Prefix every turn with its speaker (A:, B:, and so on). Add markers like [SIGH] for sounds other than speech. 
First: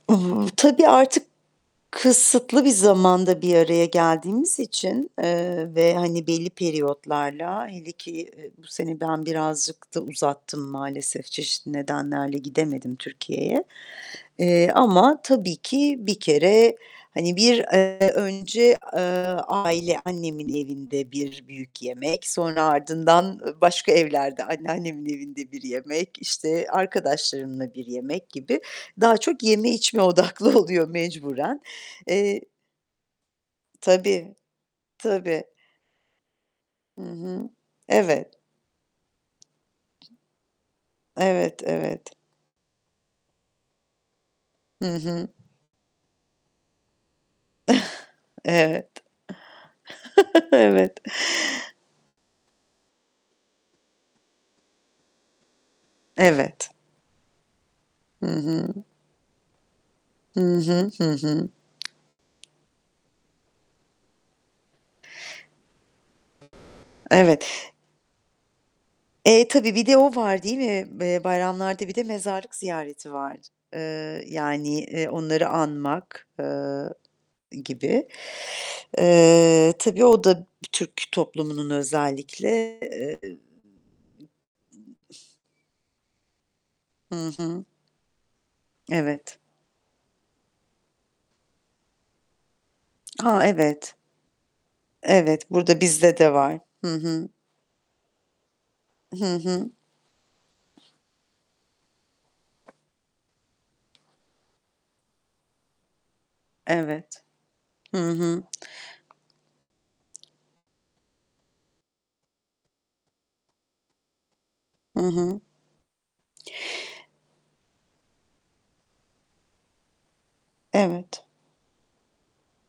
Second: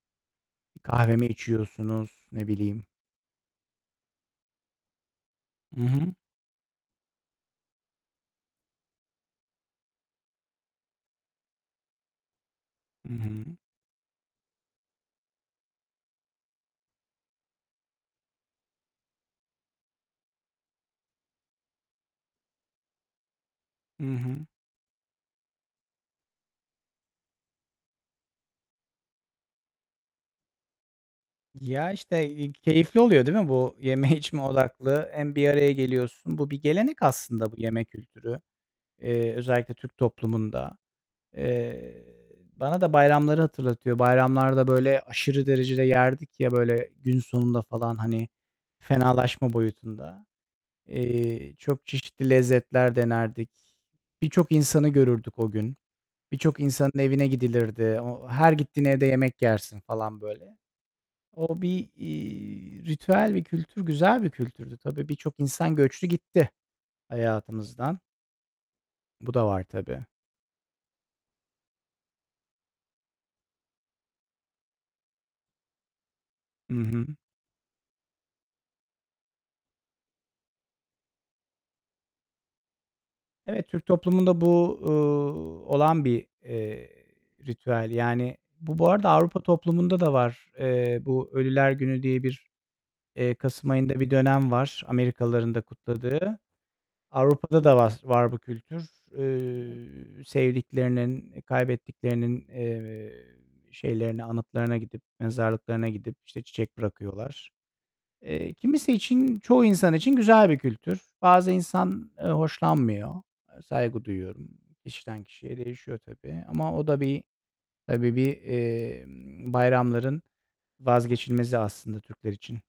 A: I hı. Tabii,
B: Kahve mi
A: artık
B: içiyorsunuz, ne
A: kısıtlı bir
B: bileyim
A: zamanda bir araya geldiğimiz için, eee,
B: Hı
A: ve,
B: hı.
A: hani, belli periyotlarla, hele ki, eee, bu sene ben birazcık da uzattım maalesef. Çeşitli nedenlerle gidemedim
B: Hı hı.
A: Türkiye'ye, eee ,ama tabii ki bir kere, hani, bir, eee, önce, eee, aile annemin evinde bir büyük yemek. Sonra ardından, eee, başka
B: Hı hı.
A: evlerde, anneannemin evinde bir yemek, işte, arkadaşlarımla bir yemek gibi daha çok yeme içme odaklı oluyor mecburen.
B: Ya, işte,
A: Eee
B: eee, keyifli oluyor, değil mi? Bu yeme
A: Tabii.
B: içme odaklı hem
A: Tabii.
B: bir araya geliyorsun. Bu bir
A: Hı
B: gelenek
A: hı.
B: aslında bu yeme
A: Evet.
B: kültürü. Eee, özellikle Türk toplumunda.
A: Evet.
B: Eee,
A: Evet.
B: bana da bayramları hatırlatıyor. Bayramlarda
A: Hı
B: böyle
A: hı.
B: aşırı derecede yerdik, ya, böyle, gün sonunda falan,
A: [CHUCKLES]
B: hani,
A: Evet.
B: fenalaşma boyutunda.
A: [CHUCKLES] Evet.
B: Eee, çok çeşitli lezzetler denerdik. Birçok insanı görürdük o gün. Birçok
A: Evet.
B: insanın evine gidilirdi.
A: Hı
B: O her
A: hı.
B: gittiğin evde yemek yersin falan
A: Hı
B: böyle.
A: hı. Hı hı.
B: O bir, iii, ritüel bir kültür, güzel bir kültürdü. Tabii, birçok insan göçtü gitti
A: Evet.
B: hayatımızdan. Bu da
A: Eee,
B: var
A: tabii, Bir de
B: tabii.
A: o var, değil mi? Eee, bayramlarda bir de mezarlık ziyareti var. Iıı, yani, eee, onları anmak,
B: Hı
A: ııı,
B: hı.
A: gibi. Eee, tabii, o da bir Türk toplumunun özellikle, eee
B: Evet. Türk toplumunda bu, uuu, olan bir, eee,
A: Hı hı.
B: ritüel. Yani, bu, bu arada Avrupa
A: Evet.
B: toplumunda da var. Eee, bu ölüler günü diye bir, eee,
A: Ha,
B: kasım
A: evet.
B: ayında bir dönem var,
A: Evet,
B: Amerikalılar'ın da
A: burada bizde de
B: kutladığı.
A: var. Hı hı.
B: Avrupa'da da vaz var bu kültür.
A: Hı hı.
B: Iıı, sevdiklerinin, kaybettiklerinin, eee, şeylerine, anıtlarına gidip, mezarlıklarına gidip, işte, çiçek
A: Evet.
B: bırakıyorlar.
A: Hı hı.
B: Eee, kimisi için çoğu insan için güzel bir kültür. Bazı insan, eee, hoşlanmıyor. Eee, saygı duyuyorum.
A: Hı
B: Kişiden
A: hı.
B: kişiye değişiyor tabii ama o da bir, tabii bir, emm, bayramların
A: Evet.
B: vazgeçilmezi aslında Türkler için.